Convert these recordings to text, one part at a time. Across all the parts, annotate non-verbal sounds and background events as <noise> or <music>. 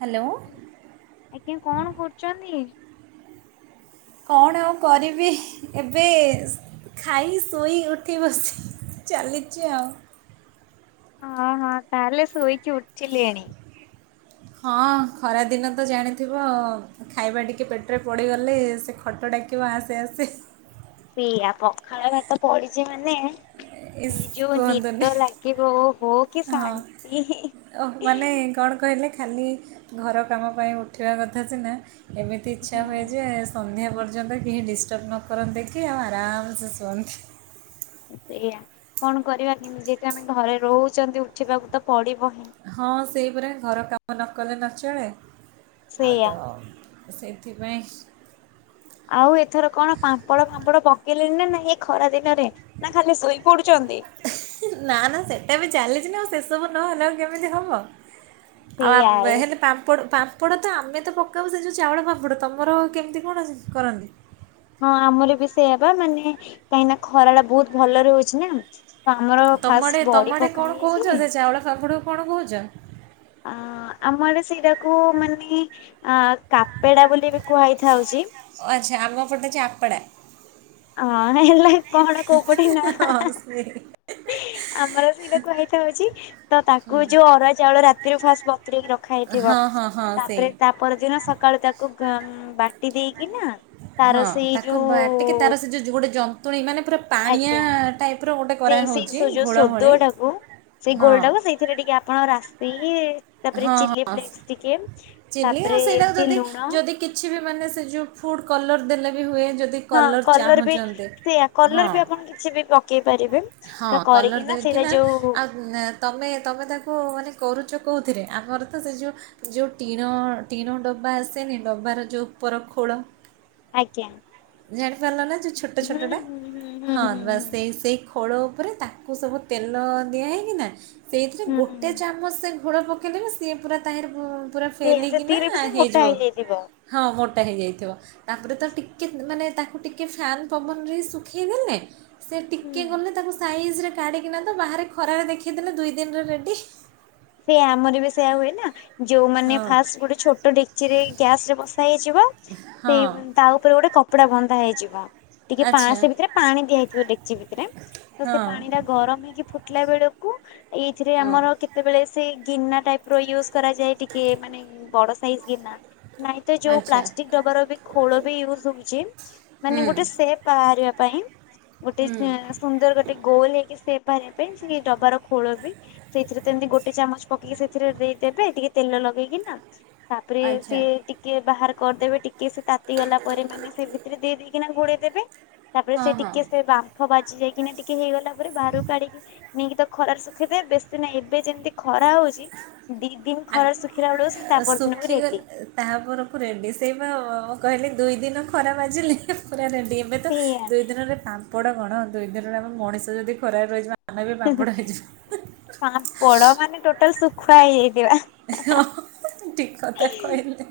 Hello. ଆଜ୍ଞା କଣ କରୁଛନ୍ତି। କଣ ଆଉ କରିବି ଏବେ ଖାଇ ଶୋଇ ଉଠି ବସି ଚାଲିଛି ଆଉ। ହଁ ହଁ ତାହେଲେ ସୋଇକି ଉଠିଲେଣି। ହଁ ଖରା ଦିନ ତ ଜାଣିଥିବ ଆ ଖାଇବା ଟିକିଏ ପେଟରେ ପଡ଼ିଗଲେ ସେ ଖଟ ଡାକିବ ଆସେ ଆସେ। ପିଇଆ ପଖାଳ ଭାତ ପଡିଛି ମାନେ ଇସ୍ ସି ଯୋଉ କୁହନ୍ତୁନି ନିଦ ଲାଗିବ ଓହୋ କି ଶାନ୍ତି। ଓ ମାନେ କଣ କହିଲେ ଖାଲି ଘର କାମ ପାଇଁ ଉଠିବା କଥା ସିନା ଏମିତି ଇଚ୍ଛା ହୁଁ ହୁଏ ଯେ ସନ୍ଧ୍ୟା ପର୍ଯ୍ୟନ୍ତ କେହି ଡିଷ୍ଟର୍ବ ନ କରନ୍ତି କି ଆଉ ଆରାମସେ ଶୁଅନ୍ତି। ସେଇଆ କଣ କରିବା କିନ୍ତୁ ଯେହେତୁ ଆମେ ଘରେ ରହୁଛନ୍ତି ଉଠିବାକୁ ତ ପଡିବ ହିଁ। ହଁ ସେଇପରି ଘର କାମ ନ କଲେ ନଚଳେ ଆଉ ସେଇଆ ତ ସେଇଥିପାଇଁ ଆଉ ଏଥର କଣ ପାମ୍ପଡ ଫାମ୍ପଡ ପକେଇଲେଣି ନା ନା ଏ ଖରା ଦିନରେ ନା ଖାଲି ଶୋଇ ପଡୁଛନ୍ତି। ନା ନା ସେଟା ବି ଚାଲିଛି ନା ଆଉ ସେସବୁ ନହେଲେ ଆଉ କେମିତି ହବ ଆଉ। ସେଇଆ ଆଉ ଏ ହେ ପାମ୍ପଡ଼ ପାମ୍ ପାମ୍ପଡ଼ ତ ଆମେ ତ ପକାଉ ସେ ଯେଉଁ ଚାଉଳ ପାମ୍ପଡ଼ ତମର କେମିତି କଣ ଅସି କରନ୍ତି? ହଁ ଆମର ବି ସେୟାପା ମାନେ କାହିଁକିନା ଖରାଟା ବହୁତ ଭଲରେ ହଉଛି ନା। ତ ଆମର ତମ ଆଡ଼େ ଫାଷ୍ଟ ତମ ବଡି ଆଡ଼େ ପକା କଣ କହୁଛ ହେଇଯାଇଛି। ସେ ଚାଉଳ ପାମ୍ପଡକୁ କଣ କହୁଛ? ଆ ଆମ ଆଡ଼େ ସେଇଟାକୁ ମାନେ ଆ କାପେଡ଼ା ବୋଲି ବି କୁହାଇଥାଉଛି। ଓ ଆଚ୍ଛା ଆମ ପଟେ ଯେ ଆପଡା। ହଁ ହେଲା କଣ କଉପଟେ ନାଁ। ହଁ ସେ ଆମର ସେଇଟା କୁହା ହେଇଥାଉଛି ତ ତାକୁ ଯୋଉ ଅରୁ ଚାଉଳ ରାତିରୁ ଫାଷ୍ଟ ବତରକି ରଖା ହେଇଥିବ ହଁ ହଁ ସେ ତାପରେ ତା ପରଦିନ ସକାଳୁ ତାକୁ ବାଟି ଦେଇକି ନା ତାର ହଁ ସେଇ ତାକୁ ବାଟିକି ଯୋଉ ତାର ସେ ଯୋଉ ଗୋଟେ ଯନ୍ତୁଣୀ ମାନେ ପୁରା ପାଣିଆ ଆଜ୍ଞା ଟାଇପ ର ଗୋଟେ ସେଇ କରାହେଉଛି ସେଇ ଯୋଉ ଘୋଳ ଭଳି ସଦୁଟାକୁ ସେଇ ହଁ ଗୋଲ ଟାକୁ ସେଇଥିରେ ଟିକେ ଆପଣ ରାଶି ତାପରେ ହଁ ଚିଲ୍ି ହଁ। ଫ୍ଲେକ୍ସ ଟିକେ ଚିଲି ଆଉ ତାପରେ ସେଇଟା ଏମିତି ଯଦି ଲୁଣ ଯଦି କିଛି ବି ମାନେ ସେ ଯୋଉ ଫୁଡ କଲର ଦେଲେ ବି ହୁଏ ଯଦି ହଁ କଲର୍ କଲର ବି ଚାହୁଁଛନ୍ତି ସେଇୟଆ କଲର ହଁ ବି ଆପଣ କିଛି ବି ପକେଇ ପାରିବେ ହଁ ତା କଲର୍ କରିକି ନା ସେଇଟା ଦେଇକିନା ଯୋଉ ଆଉ ତମେ ତୁମେ ତାକୁ ମାନେ କରୁଚ଼ କୋଡ଼ଥିରେ ଆମର ତ ସେ ଯେଉଁ ଯୋଉ ଟିଣ ଟିଣ ଡବା ଆସେନି ଡବାର ଯୋଉ ଉପର ଖୋଳ ଆଜ୍ଞା। ଜଣିପାରିଲ ନା ଯେ ଛୋଟା ହୁଁ ଛୋଟ ଟା ହୁଁ ହୁଁ ହୁଁ ହଁ ହୁଁ ବାସ ହୁଁ। ସେଇ ସେଇ ଖୋଳ ଉପରେ ତାକୁ ସବୁ ତେଲ ଦିଆ ହେଇକିନା ସେଇଥିରେ ହୁଁ ହୁଁ। ଗୋଟେ ଚା ମୋ ସେ ଘୋଳ ପକେଇଲେ ସିଏ ପୁରା ତା ପୁରା ସେଇଆ ଫେଲିକିନା ସେତିକିରେ ବି ସେ ମୋଟା ହେଇଯିବ। ହେଇଯାଇଥିବ। ହଁ ମୋଟା ହେଇଯାଇଥିବ ତାପରେ ତ ଟିକ୍ ମାନେ ତାକୁ ଟିକେ ଫ୍ୟାନ ପବନରେ ଶୁଖେଇ ଦେଲେ ସେ ହୁଁ। ଟିକେ ଗଲେ ତାକୁ ସାଇଜିରେ କାଢ଼ିକିନା ତ ବାହାରେ ଖରାରେ ଦେଖାଇଦେଲେ ଦୁଇ ଦିନରେ ରେଡ଼ି। ସେଇ ଆମର ବି ସେଇୟା ହୁଏ ନା ଯୋଉମାନେ ହଁ ଫାଷ୍ଟ ଗୋଟେ ଛୋଟ ଡେକି ଚିରେ ଗ୍ୟାସ ରେ ବସା ହେଇଯିବ ହଁ ସେଇ ତା ଉପରେ ଗୋଟେ କ କପଡା ବନ୍ଧା ହେଇଯିବ ଟିକେ ଆଚ୍ଛା ପାସ ଭିତରେପାଣି ଦିଆ ହେଇଥିବ ଡେକ୍ଚି ଭିତରେ ତ ହଁ ସେ ପାଣି ଟା ଗରମ ହେଇକି ଫୁଟିଲା ବେଳକୁ ଏଇଥିରେ ହଁ ଆମର କେ ସେତେବେଳେ ସେ ଗିନା ଟାଇପ ର ୟୁଜ କରାଯାଏ ଟିକେ ମାନେ ବଡ ସାଇଜ ଗିନା ନାଇଁ ତ ଯୋଉ ଆଚ୍ଛା ପ୍ଲାଷ୍ଟିକ ଡବାର ବି ଖୋଳ ବି ୟୁଜ ହଉଛି ମାନେ ହୁଁ ଗୋଟେ ସେପ୍ ବାହାରିବା ପାଇଁ ଗୋଟେ ହୁଁ ସୁନ୍ଦର ଗୋଟେ ଗୋଲ ହେଇକି ସେପ୍ ବାହାରିବା ପାଇଁ ସେ ଡବାାର ଖୋଳ ବି ସେଇଥିରେ ସେମିତି ଗୋଟେ ଚାମଚ ପକେଇକି ସେଥିରେ ଦେଇଦେବେ ଟିକେ ତେଲ ଲଗେଇକି ନା ତାପରେ ଆଚ୍ଛା ସିଏ ଟିକେ ବାହାର କରିଦେବେ ଟିକ୍ ଟିକେ ସେ ତାତିଗଲା ପରେ ମାନେ ସେ ଭିତରେ ଦେଇ ଦେଇକିନା ଘୋଡ଼େଇ ଦେବେ ତାପରେ ହଁ ସେ ହଁ ଟିକଏ ସେ ବାମ୍ ବାମ୍ପ ବାଜିି ଯାଇକିନା ଟିକେ ହେଇଗଲା ପରେ ବାହାରକୁ କାଢିକି ନେଇକି ତ ଖରାରେ ଶୁଖେଇଦବେ ବେଶୀ ନାହିଁ। ଏବେ ଯେମିତି ଖରା ହଉଚି ଦି ଦିନ ଖରାରେ ଶୁଖିଲା ବେଳକୁ ସେ ତା ପର ଦିନକୁ ରେଡି ତାପ ପରକ୍ତ ରେଡି ସେଇବା ମୁଁ କହିଲି ଦୁଇ ଦିନ ଖରା ମାଜିଲେ ପୁରା ରେଡି ହେବା। ଏ ତ ସେଇଆ ଦୁଇ ଦିନରେ ପାମ୍ପଡ଼ କଣ ଦୁଇ ଦିନରେ ଆମ ମଣିଷ ଯଦି ଖରାରେ ରହିଯିବା। ଆମେ ବି ପାମ୍ପଡ଼ ହେଇଯିବା। ପା ପୋଡ ମାନେ ଟୋଟାଲ ଶୁଖୁଆ ହେଇଯାଇଥିବା ହଁ ଠିକ୍ କଥା କହିଲେ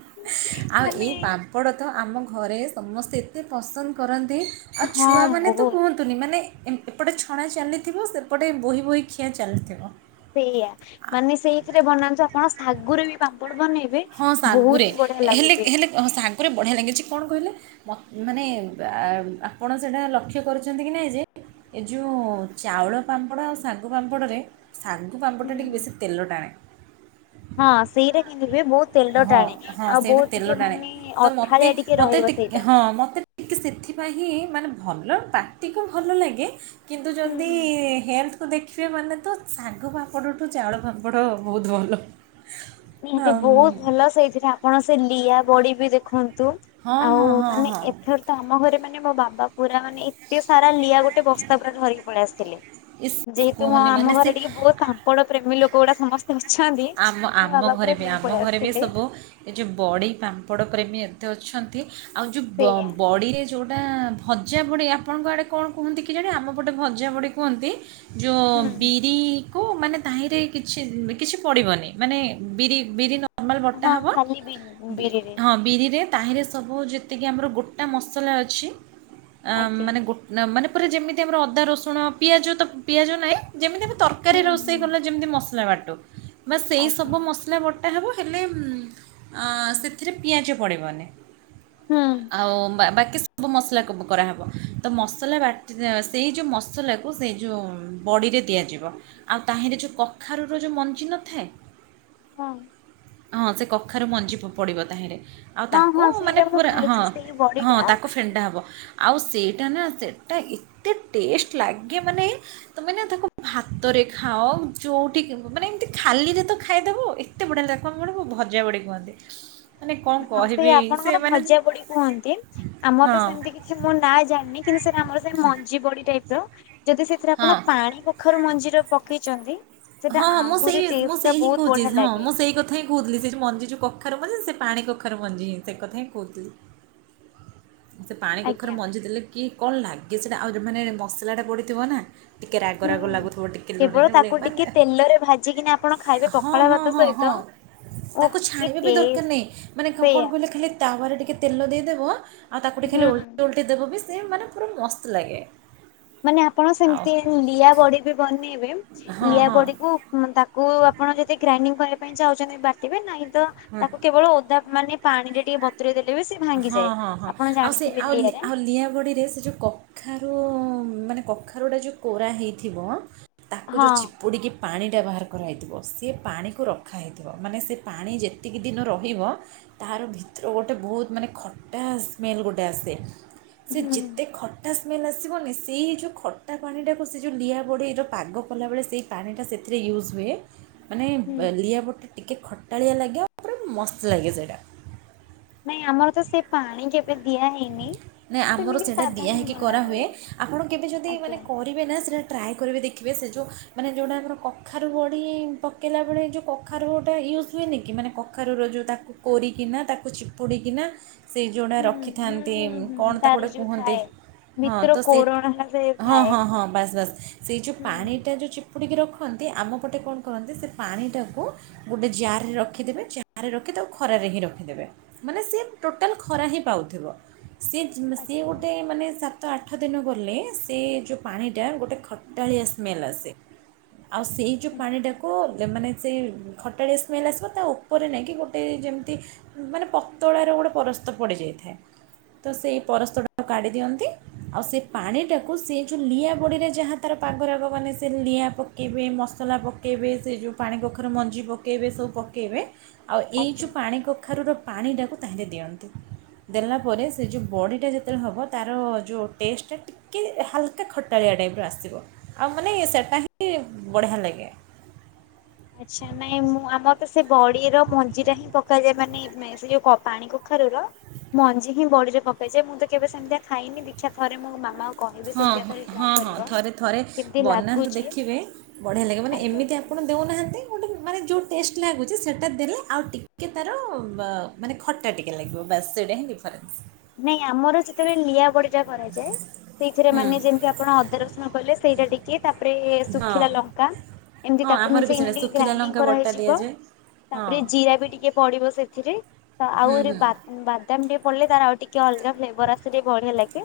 ଆଉ ଏଇ ମାନେ ପାମ୍ ଅପଡ଼ ତ ଆମ ଘରେ ସମସ୍ତେ ଏତେ ପସନ୍ଦ କରନ୍ତି ଆଉ ହଁ ଛୁଆମାନେ ତ ବହୁତ କୁହନ୍ତି ତୁନି ମାନେ ଏପଟେ ଛଣା ଚାଲିଥିବ ସେପଟେ ବୋହି ବୋହି ଖିଆ ଚାଲିଥିବ। ସେଇଆ ମାନେ ସେଇଥିରେ ବନାନ୍ତୁ ଆପଣ ଶାଗୁରେ ବି ପାମ୍ପଡ଼ ବନେଇବେ। ହଁ ବହୁତ ସାଙ୍ଗୁରେ ହି ବଢିଆ ହେଲେ ଲାଗୁଛି। ହେଲେ ସାଙ୍ଗୁରେ ବଢିଆ ଲାଗିଛି କଣ କହିଲେ। ମତେ ମାନେ ଆପଣ ସେଇଟା ଲକ୍ଷ୍ୟ କରୁଚ଼ନ୍ତି କି ନାାଇଁ ଯେ। ଏ ଯେଉଁ ଚାଉଳ ପାମ୍ପଡ଼ ଆଉ ଶାଗୁ ପାମ୍ପଡ଼ରେ ଶାଗୁ ପାମ୍ପଡ଼ଟା ଟିକିେ ବେଶୀ ତେଲ ଟାଣେ। ହଁ ସେଇଟା କି ନ ବେ ବହୁତ, କ ତେଲ ହଁ ଟାଣେ ହଁ ଆଉ ସେଇଟା ବହୁତ ତେଲ ଟିକେ ଟାଣେ ମାନେ ତ ମୋତେ ଅଠାରେିଆ ଟିକେ ମୋତେ ରହିବ ସେଇଟା। ହଁ ମତେ ଟିକେ ସେଥିପାଇଁ ହିଁ ମାନେ ଭଲ ପାକଟିକୁ ଭଲ ଲାଗେ। କିନ୍ତୁ ଯଦି ହେଲ୍। ତ ଦେଖିବେ ମାନେ ତ ଶାଗ ପାମ୍ପଡ଼ଠୁ ଚାଉଳ ପାମ୍ପଡ଼ ବହୁତ ଭଲ। ନିହାତି ହଁ ବହୁତ ଭଲ ସେଇଥିରେ ଆପଣ ସେ ଲିଆ ବଡି ବି ଦେଖନ୍ତୁ। ହଁ ହଁ ଆଉ ହଁ ମାନେ ହଁ ଏଥର ତ ଆମ ଘରେ ମାନେ ମୋ ବାବା ପୁରା ମାନେ ଟିକେ ସାରା ଲିଆ ଗୋଟେ ବସ୍ତା ପୁରା ଧରିକି ପଳେଇ ଆସିଥିଲେ ଇସ୍ ଯେହେତୁ ମ କୁହନି ମାନେ ଆମ ସେ ଘରେ ଟିକେ ଓ ପାମ୍ପଡ ପ୍ରେମୀ ଲୋକ ଗୁଡା ସମସ୍ତେ ଅଛନ୍ତି। ଆମ ମୋ ଆମ ବାବା ଘରେ ପୁରା ବି ନେଇ ଆମ ପଳେଇ ଘରେ ବି ଆସିଥିଲେ ସବୁ ଏ ଯୋଉ ବଡି ପାମ୍ପଡ ପ୍ରେମୀ ଏତେ ଅଛନ୍ତି ଆଉ ଯୋଉ ସେଇଆ। ବଡିରେ ଯୋଉ ଗଟା ଭଜା ବଡି ଆପଣଙ୍କ ଆଡେ କଣ କୁହନ୍ତି କି ଜାଣି ଆମପଟେ ଭଜା ଭଡି କୁହନ୍ତି। ଯୋଉ ହୁଁ ବିରି କୁ ମାନେ ତାହିଁରେ କିଛି କିଛି ପଡ଼ିବନି ମାନେ ବିରି ବିରି ନର୍ମାଲ ବଟା ହଁ ହବ ଖାଲି ବି ବିରିରେ ହିଁ ବିରିରେ ତାହିଁରେ ସବୁ ଯେତିକି ଆମର ଗୋଟା ମସଲା ଅଛି ଆଜ୍ଞା ମାନେ ଗୋଟେ ନା ମାନେ ପୁରା ଯେମିତି ଆମର ଅଦା ରସୁଣ ପିଆଜ ତ ପିଆଜ ନାହିଁ ଯେମିତି ଆମ ତରକାର ତରକାରୀ ହୁଁ ହୁଁ ରୋଷେଇ କଲା ଯେମିତି ମସଲା ବାଟ ବା ସେଇ ଆଜ୍ଞା ସବୁ ମସଲା ସଲା ବଟା ହେବ ହେଲେ ସେଥିରେ ପିଆଜ ପଡ଼ିବନି। ହୁଁ ଆଉ ବାକି ସବୁ ମସଲାକୁ କରାହେବ ତ ମସଲା ବାଟି ସେଇ ଯେଉଁ ମସଲା କୁ ସେଇ ଯେଉଁ ବଡ଼ିରେ ଦିଆଯିବ ଆଉ ତାହିରେ ଯେଉଁ କଖାରୁୁର ଯେଉଁ ମଞ୍ଜିିନ <inaudible> ହଁ ହଁ ସେ କଖାରୁ ମଞ୍ଜି ପଡିବ ତହିଁରେ ଆଉ ହଁ ତାକୁ ହଁ ମାନେ ସେଇଟା ମୁଁ ପୁରା ହଁ ଖାଇଛି ସେଇ ହଁ ବଡିଟା ତାକୁ ଫେଣ୍ଟା ହେବ। ଆଉ ସେଇଟା ନା ସେଇଟା ଏତେ ଟେଷ୍ଟ ଲାଗେ ମାନେ ତମେ ନା ତାକୁ ଭାତରେ ଖାଅ ଯୋଉଠି କି ମାନେ ଏମତି ଖାଲିରେ ତ ଖାଇଦେବ ଏତେ ବଢ଼ିଆ ଲାଗିବ ତାକୁ ଭଜା ବଢ଼ି କୁହନ୍ତି। ମାନେ କ'ଣ ହଁ ସେଇ କହିବି ସେ ଆପଣଙ୍କର ମାନେ ଭଜା ବଡି କୁହନ୍ତି ଆମର ହଁ ତ ସେମିତି କିଛି ମୁଁ ନାଁ ଜାଣିନି କିନ୍ତୁ ସେଟ ଆମର ସେ ମଞ୍ଜି ବଡି ଟାଇପ ର ଯଦି ସେଥିରେ ହଁ ଆପଣ ପାଣି ପାଖରୁ ମଞ୍ଜିର ପକେଇଛନ୍ତି ସେଟା ହଁ ହଁ ମୁଁ ଆହୁରି ସେଇ ମୁଁ ଟେଷ୍ଟ ଟା ସେଇ ହିଁ ବହୁତ କହୁଛି ବଢିଆ ହଁ ଲାଗେ ମୁଁ ସେଇ କଥା ହିଁ କହୁଥିଲି ସେ ମଞ୍ଜି ଯୋଉ କଖାରୁ ମଞ୍ଜି ସେ ପାଣି କଖାରୁ ମଞ୍ଜି ହଁ ସେ କଥା ହିଁ କହୁଥିଲି। <inaudible> ସେ ପାଣି କଖାରୁ ଆଜ୍ଞା ମଞ୍ଜି ଦେଲେ କି କଣ ଲାଗେ ସେଟା ଆଉ ମାନେ ମସଲାଟା ପଡ଼ିଥିବ ନା ଟିକେ ରାଗ ହୁଁ। ରାଗ ଲାଗୁଥିବ ଟିକେ ଲୁଣେ କେବଳ ତାକୁ ଟିକେ ମିଳେଇ ତେଲରେ ଭାଜିକି ଆପଣ ଖାଇ ହଁ ହଁ ହଁ ହଁ ଓଃ ତାକୁ କି ଛାଣିବା ବି ଦରକାର ଟେଷ୍ଟ ନାହିଁ ମାନେ କଣ ସେଇଆ କହିଲେ ଖାଲି ତାୱାରେ ଟିକେ ତେଲ ଦେଇଦବା ଆଉ ତାକୁ ଟିକେ ଖାଲି ହୁଁ। ଓଲଟି ଓଲଟି ଦେବ ବି ସେ ମାନେ ପୁରା ମସ୍ତ ଲାଗେ। ମାନେ ଆପଣ ଆଉ ସେମିତି ଲିଆ ବଡି ବି ବନେଇବେ ହଁ ଲିଆ ହଁ ବଡିକୁ ହଁ ତାକୁ ଆପଣ ଯଦି ଗ୍ରାଇଣ୍ଡିଙ୍ଗ କରିବା ପାଇଁ ଚାହୁଁଛନ୍ତି ବାଟିବେ ନାହିଁ ତ ତାକୁ କେବଳ ଓଦା ମାନେ ପାଣିରେ ଟିକେ ବତୁରେଇ ଦେଲେ ବି ସେ ହଁ ଭାଙ୍ଗିଯାଏ। ହଁ ହଁ ଆପଣ ଆଉ ସେ ଜାଣିଥିବେ ଆଉ ଲିଆରେ ଆଉ ଲିଆ ବଡିରେ ସେ ଯୋଉ କଖାରୁ ମାନେ କଖାରୁ ଗୋଟେ ଯୋଉ କୋରା ହେଇଥିବ ତାକୁ ହଁ ଯୋଉ ପୋଡ଼ିକି ପାଣିଟା ବାହାର କରାହୋଇଥିବ ସେ ପାଣିକୁ ରଖାହେଇଥିବ ମାନେ ସେ ପାଣି ଯେତିକି ଦିନ ରହିବ ତାର ଭିତରୁ ଗୋଟେ ବହୁତ ମାନେ ଖଟା ସ୍ମେଲ ଗୋଟେ ଆସେ ସେ ହୁଁ ଯେ ଏତେ ଖଟା ସ୍ମେଲ୍ ଆସିବନି ସେଇ ଯେଉଁ ଖଟା ପାଣିଟାକୁ ସେ ଯେଉଁ ଲିଆ ବୋଡ଼େଇର ପାଗ କଲାବେଳେ ସେଇ। ପଣିଟା ସେଥିରେ ୟୁଜ୍ ହୁଏ। ମାନେ ହୁଁ। ଲିଆପଟା ଟିକେ ଖଟାଳିଆ ଲାଗେ ଆଉ ପୁରା ମସ୍ତ ଲାଗେ ସେଇଟା। ନାଇଁ ଆମର ତ ସେ ପାଣି କେ ସେ ଦଆହେଇ ନା ଆମର ସେଇଟା ଦିଆ ହେଇକି ବନା କରାହୁୁଏ ହୁଏ। ଆପଣ କେବେ ଯଦି ମାନେ? ଆଜ୍ଞା। କରିବେ ନା ସେଇଟା ଟ୍ରାଏ କରିବେ ଦେଖିବେ ସେ ଯେଉଁ ମାନେ ଯେଉଁଟା ଆମର କଖାରୁ ବଢ଼ି ପକେଇଲା ବେଳେ ଯେଉଁ କଖାରୁ ଗୋଟା ୟୁଜ୍ ହୁଏନି କି ମାନେ କଖାରୁର ଯେଉଁ ତା କୋରିକିନା ତାକୁ ଚିପୁଡ଼ିକିନା ସେ ଯୋଉଢା ହୁଁ ରଖି ହୁଁ ଥାନ୍ତି ହୁଁ ହୁଁ। କଣ ତା ତାର ଗୋଟେ ଯୋଉ କୁହନ୍ତି ଥାଏ ହଁ ଭିତର ତ ସେଇ କୋରଣଟା ସେ ହଁ ଥାଏ। ହଁ ହଁ ବାସ୍ ବାସ୍ ସେଇ ଯୋଉ ହୁଁ ପାଣି ଏଇଟା ଯେଉଁ ଚିପୁଡ଼ିକି ରଖନ୍ତି ଆମ ପଟେ କଣ କରନ୍ତି ସେ ପାଣିଟାକୁ ଗୋଟେ ଜାରରେ ରଖିଦେବେ ଜାରରେ ରଖି ତାକୁ ଖରାରେ ହିଁ ରଖିଦେବେ। ମାନେ ସିଏ ଟୋଟାଲ ଖରା ହିଁ ପାଉଥିବ ସେ ସିଏ ଆଚ୍ଛା ଗୋଟେ ମାନେ ସାତ ଆଠ ଦିନ ଗଲେ ସେ ଯୋଉ ପାଣିଟା ଗୋଟେ ଖଟାଳିଆ ସ୍ମେଲ ଆସେ ଆଉ ସେଇ ଯୋଉ ଆଚ୍ଛା ପାଣିଟାକୁ ମାନେ ସେ ଖଟାଳିଆ ସ୍ମେଲ୍ ଆସିବ ତା ଉପରେ ନେଇକି ଗୋଟେ ଯେମିତି ମାନେ ପତଳାର ଗୋଟେ ପରସ୍ତ ପଡ଼ିଯାଇଥାଏ। ତ ସେଇ ପରସ୍ତରଟାକୁ କାଢି ଦିଅନ୍ତି। ଆଉ ସେ ପାଣି ଟାକୁ ସେ ଯୋଉ ଲିଆ ବଡିରେ ଯାହା ତାର ପାଗରଗ ମାନେ ସେ ଲିଆଁ ପକାଇବେ ମସଲା ପକାଇବେ ସେ ଯେଉଁ ପାଣି କଖର ମଞ୍ଜି ପକବେ ସବୁ ପକାଇବେ ଆଉ ଏଇ ଆଜ୍ଞା। ଯେଉଁ ପାଣି କଖାରୁୁର ପାଣିଟାକୁ ତାହୋଲେ ଦିଅନ୍ତି। ଦେଲା ପରେ ସେ ଯେଉଁ ବଡ଼ିଟା ଯେତେବେଳେ ହେବ ତାର ଯେଉଁ ଟେଷ୍ଟଟା କି ହାଲକା ଖଟାଳିଆ ଟାଇପ୍ର ଆସିବ ଆଉ ମାନେ ସେଇଟା ହିଁ ବଢ଼ିଆ ଲାଗେ। ଆଚ୍ଛା ନାଇଁ ମୁଁ ଆମର ତ ସେ ବଡିର ମଞ୍ଜି ଟା ହିଁ ପକାଯାଏ। ମାନେ ସେ ଯୋଉ ପାଣି କୁଖାରୁର ମଞ୍ଜି ହିଁ ବଡିରେ ପକେଇଯାଏ ମୁଁ ତ କେବେ ସେମିତି ଖାଇନି ଦୀକ୍ଷା ଥରେ ମୋ ମାମା ହଁ ହଁ ହଁ ହଁ ଥରେ ଥରେ କେମିତି ବନାନ୍ତୁ ଲାଗୁଛି ଦେଖିବେ ବଢ଼ିଆ ଲାଗିବ। ମାନେ ଆଜ୍ଞା ଏମିତି ଆପଣ ଦେଉନାହାନ୍ତି ଗୋଟେ ମାନେ ଯେଉଁ ଟେଷ୍ଟ ଲାଗୁଛି, ସେଇଟା ଦେଲେ ଆଉ ଟିକେ ତାର ମାନେ ଖଟା ଟିକେ ଲାଗିବ ବାସ୍ ସେଇଟା ହିଁ ଡିଫରେନ୍ସ। ନାଇଁ ଆମର ସେତେବେଳେ ଲିଆବଡି ପୂଜା କରାଯାଏ। ସେଇଥିରେ ହୁଁ ମାନେ ଯେମିତି ଆପଣ ଅଦା ରସୁଣ କଲେେ ସେଇଟା ଟିକେ ତାପରେ ହଁ ଶୁଖିଲା ଲଙ୍କା କା ଏମତି ହଁ ତାକୁ ଆମର ବି ମିଶେଇ ସେଇଟା ମାଢି ଶୁଖିଲା ଗ୍ରାଇଣ୍ଡିଙ୍ଗ ଲଙ୍କା ବଟା କରାହେଇଯିବ। ଦିଆଯାଏ ହଁ ତାପରେ ଜିରା ବି ଟିକେ ପଡିବ ସେଥିରେ ତ ହୁଁ ଆହୁରି ହୁଁ ବା ବାଦାମ ଟିକେ ପଡିଲେ ତାର ଆଉ ଟିକେ ଅଲଗା ଫ୍ଲେଭର ଆସେ ଟିକେ ବଢିଆ ଲାଗେ।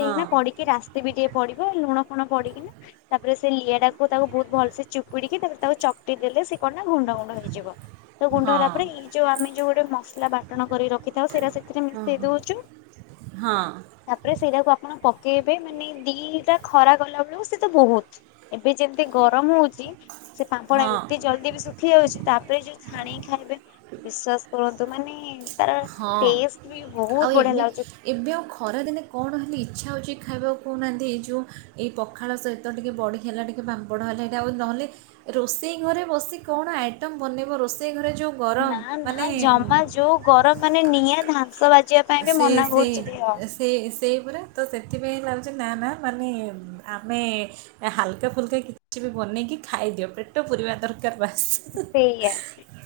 ହଁ ପଡିକି ରାସ୍ ତେ ବି ଟିକେ ପଡିବ ଲୁଣ ଫୁଣ ପଡିକିନା ତାପରେ ସେ ଲିଆ ଟାକୁ ତାକୁ ବହୁତ ଭଲସେ ଚୁପୁଡିକି ତାପରେ ତାକୁ ଚକଟି ଦେଲେ ସେ କ ଗୁଣ୍ଡ ହୁଏ। ହେଇଯିବ ତ ହଁ ଗୁଣ୍ଡ ହେଲା ପରେଇ ଯୋଉ ଆମେ ଯୋଉ ଗୋଟେ ମସଲା ବାଟଣ କରି ରଖିଥାଉ ସେଇଟା ସେଥିରେ ହଁ ଦେଇ ଦୋଉଛୁ। ହଁ ତାପରେ ସେଇଟାକୁ ଆପଣ ପକେଇବେ ମାନେ ଦିଟା ଖରା ଗଲା ବେଳକୁ ସେ ତ ବହୁତ୍ ଏବେ ଯେମତି ଗରମ ହଉଛି ସେ ପାମ୍ପଡା ହଁ ଏତେ ଜଲଦି ବି ସି ହେଉଛି ତାପରେ ଯୋଉ ଛାଣିିକୀ ଖାଇବେ ବିଶ୍ୱାସ କରନ୍ତୁ ମାନେ ତାର ହଁ ଟେଷ୍ଟ ବି ବହୁତ ଆଉ ବଢିଆ ଏମିତି ଲାଗୁଛି। ଏବେ ଆଉ ଖରାଦିନେ କଣ ହେଲେ ଇଚ୍ଛା ହେଉଛି ଖାଇବାକୁ କଉନାହାଁନ୍ତି। ଏଇ ଯେଉଁ ଏଇ ପଖାଳ ସହି ତ ଟିକିେ ବଡା ହେଲା ଟିକେ ପାମ୍ପଡ଼ ହେଲା ହେଇଟା ଆଉ ନହେଲେ ରୋଷେଇ ଘରେ ବସି କଣ ଆଇଟମ ବନେଇବ ରୋଷେଇ ଘରେ ଯୋଉ ନା ନା ଜମା ଯୋଉ ଗରମ ମାନେ ନିଆଁ ଧାସ ବାଜିବା ପାଇଁ ବି ସେ ମନା ସେ କରୁଛି। ଦେହ ସେ ସେଇ ପୁରା ତ ସେଥିପାଇଁଁ ଲାଗୁଛି ନା ନା ମାନେ ଆମେ ସେ ହାଲକା ଫୁଲକା କିଛି ବି ବନେଇକି ଖାଇଦିଅ ପେଟ ପୁୁରିବା ଦରକାର ବାସ୍। ସେ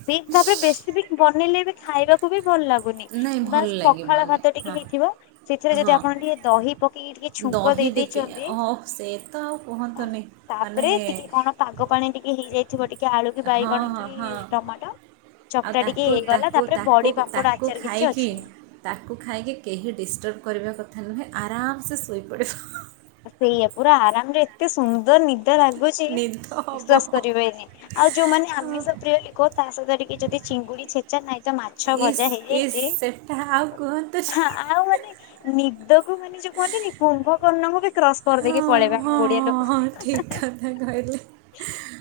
ଠିକ ତାପରେ ବେଶୀ ବି ବନେଇଲେ ଏବେ ଖାଇବାକୁ ବି ଭଲ ଲାଗୁନି। ନାଇଁ ବା ଭଲ ପଖାଳ ଲାଗିବନି ଭାତ ଟିକେ ହଁ ହେଇଥିବ ସେଥିରେ ଯଦି ହଁ ଆପଣ ଟିକେ ଦହି ପକେଇକି ଟିକେ ଛୁଙ୍କ ଦହି ଦେଇ ଟିକେ ଦେଇେଇଛନ୍ତି ଓ ସେ ତ ଆଉ ଅ କୁହନ୍ତୁନି ମାନେ ତାପରେ ଟିକେ କଣ ପାଗ ପାଣି ଟିକେ ହେଇଯାଇଥିବ ଟିକେ ଆଳୁ କି ହଁ ବାଇଗଣ ହଁ କି ହଁ ଟମାଟୋ। ଆଉ ଚକଟା ଟିକେ ତାକୁ ହେଇଗଲା ତାକୁ ତାପରେ ତାକୁ ବଡି ପାମ୍ପଡ ତାକୁ ଆଚାର କିଛି ଖାଇକି ଅଛି। ତାକୁ ଖାଇକି କେହି ଡିଷ୍ଟର୍ବ କରିବା କଥା ନୁହେଁ ଆରାମସେ ଶୋଇପଡ଼ିବ। ସେଇଆ ପୁରା ଆରାମ ରେ ଏତେ ସୁନ୍ଦର ନି ନିଦ ଲାଗୁଛି ନିଦ ହବ ବିଶ୍ଵାସ କରିବେନି ଆଉ ଯୋଉମାନେ ଆମିଷ ପ୍ରିୟ ଲୋକ ତା ସହିତ ଟିକେ ଯଦି ଚିଙ୍ଗୁଡି ଛେଚା ସହିତ ମାଛ ଇସ୍ ଭଜା ଇସ୍ ହେଇଯାଇଛି ସେଟା ଆଉ ହଁ କୁହନ୍ତୁନି ଆଉ ମାନେ ନିଦକୁ ମାନେ ଯୋଉ କୁହନ୍ତିନି କୁମ୍ଭକର୍ଣ୍ଣଙ୍କୁ ବି କ୍ରସ୍ କରିଦେଇକୀ ହଁ ପଳେଇବା ଆମ ହଁ ଓଡିଆ ହଁ ଲୋକ ହଁ ଠିକ୍ କଥା କହିଲେ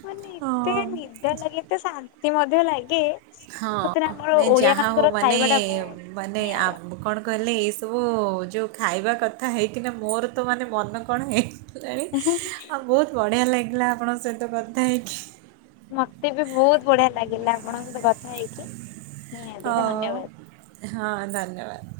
ମାନେ ଏତେ ହଁ ନିଦ ତ ଲାଗେ ତ ଶାନ୍ତି ମଧ୍ୟ ଲାଗେ। ହଁ ସତରେ ଆମର ନାଇଁ ଓଡିଆ ଯାହା ହଉ ମାନଙ୍କର ମାନେ ଖାଇବା ଟା ବହୁତ ମାନେ ନିଆରା। ଆମ୍ କଣ କଲେ ଏଇ ସବୁ ଯୋଉ ଖାଇବା କଥା ହେଇଥିନେ ମୋର ତ ମାନେ ମନ କଣ ହେଇ ଗଲାଣି ଆଉ ବହୁତ ବଢ଼ିଆ ଲାଗିଲା ଆପଣଙ୍କ ସହିତ କଥା ହେଇକି। ମତେ ବି ବୋହୁତ୍ ବଢିଆ ଲାଗିଲା ଆପଣଙ୍କ ସହିତ କଥା ହେଇକି। ନିହାତି ଧନ୍ୟବାଦ। ହଁ ହଁ ଧନ୍ୟବାଦ୍।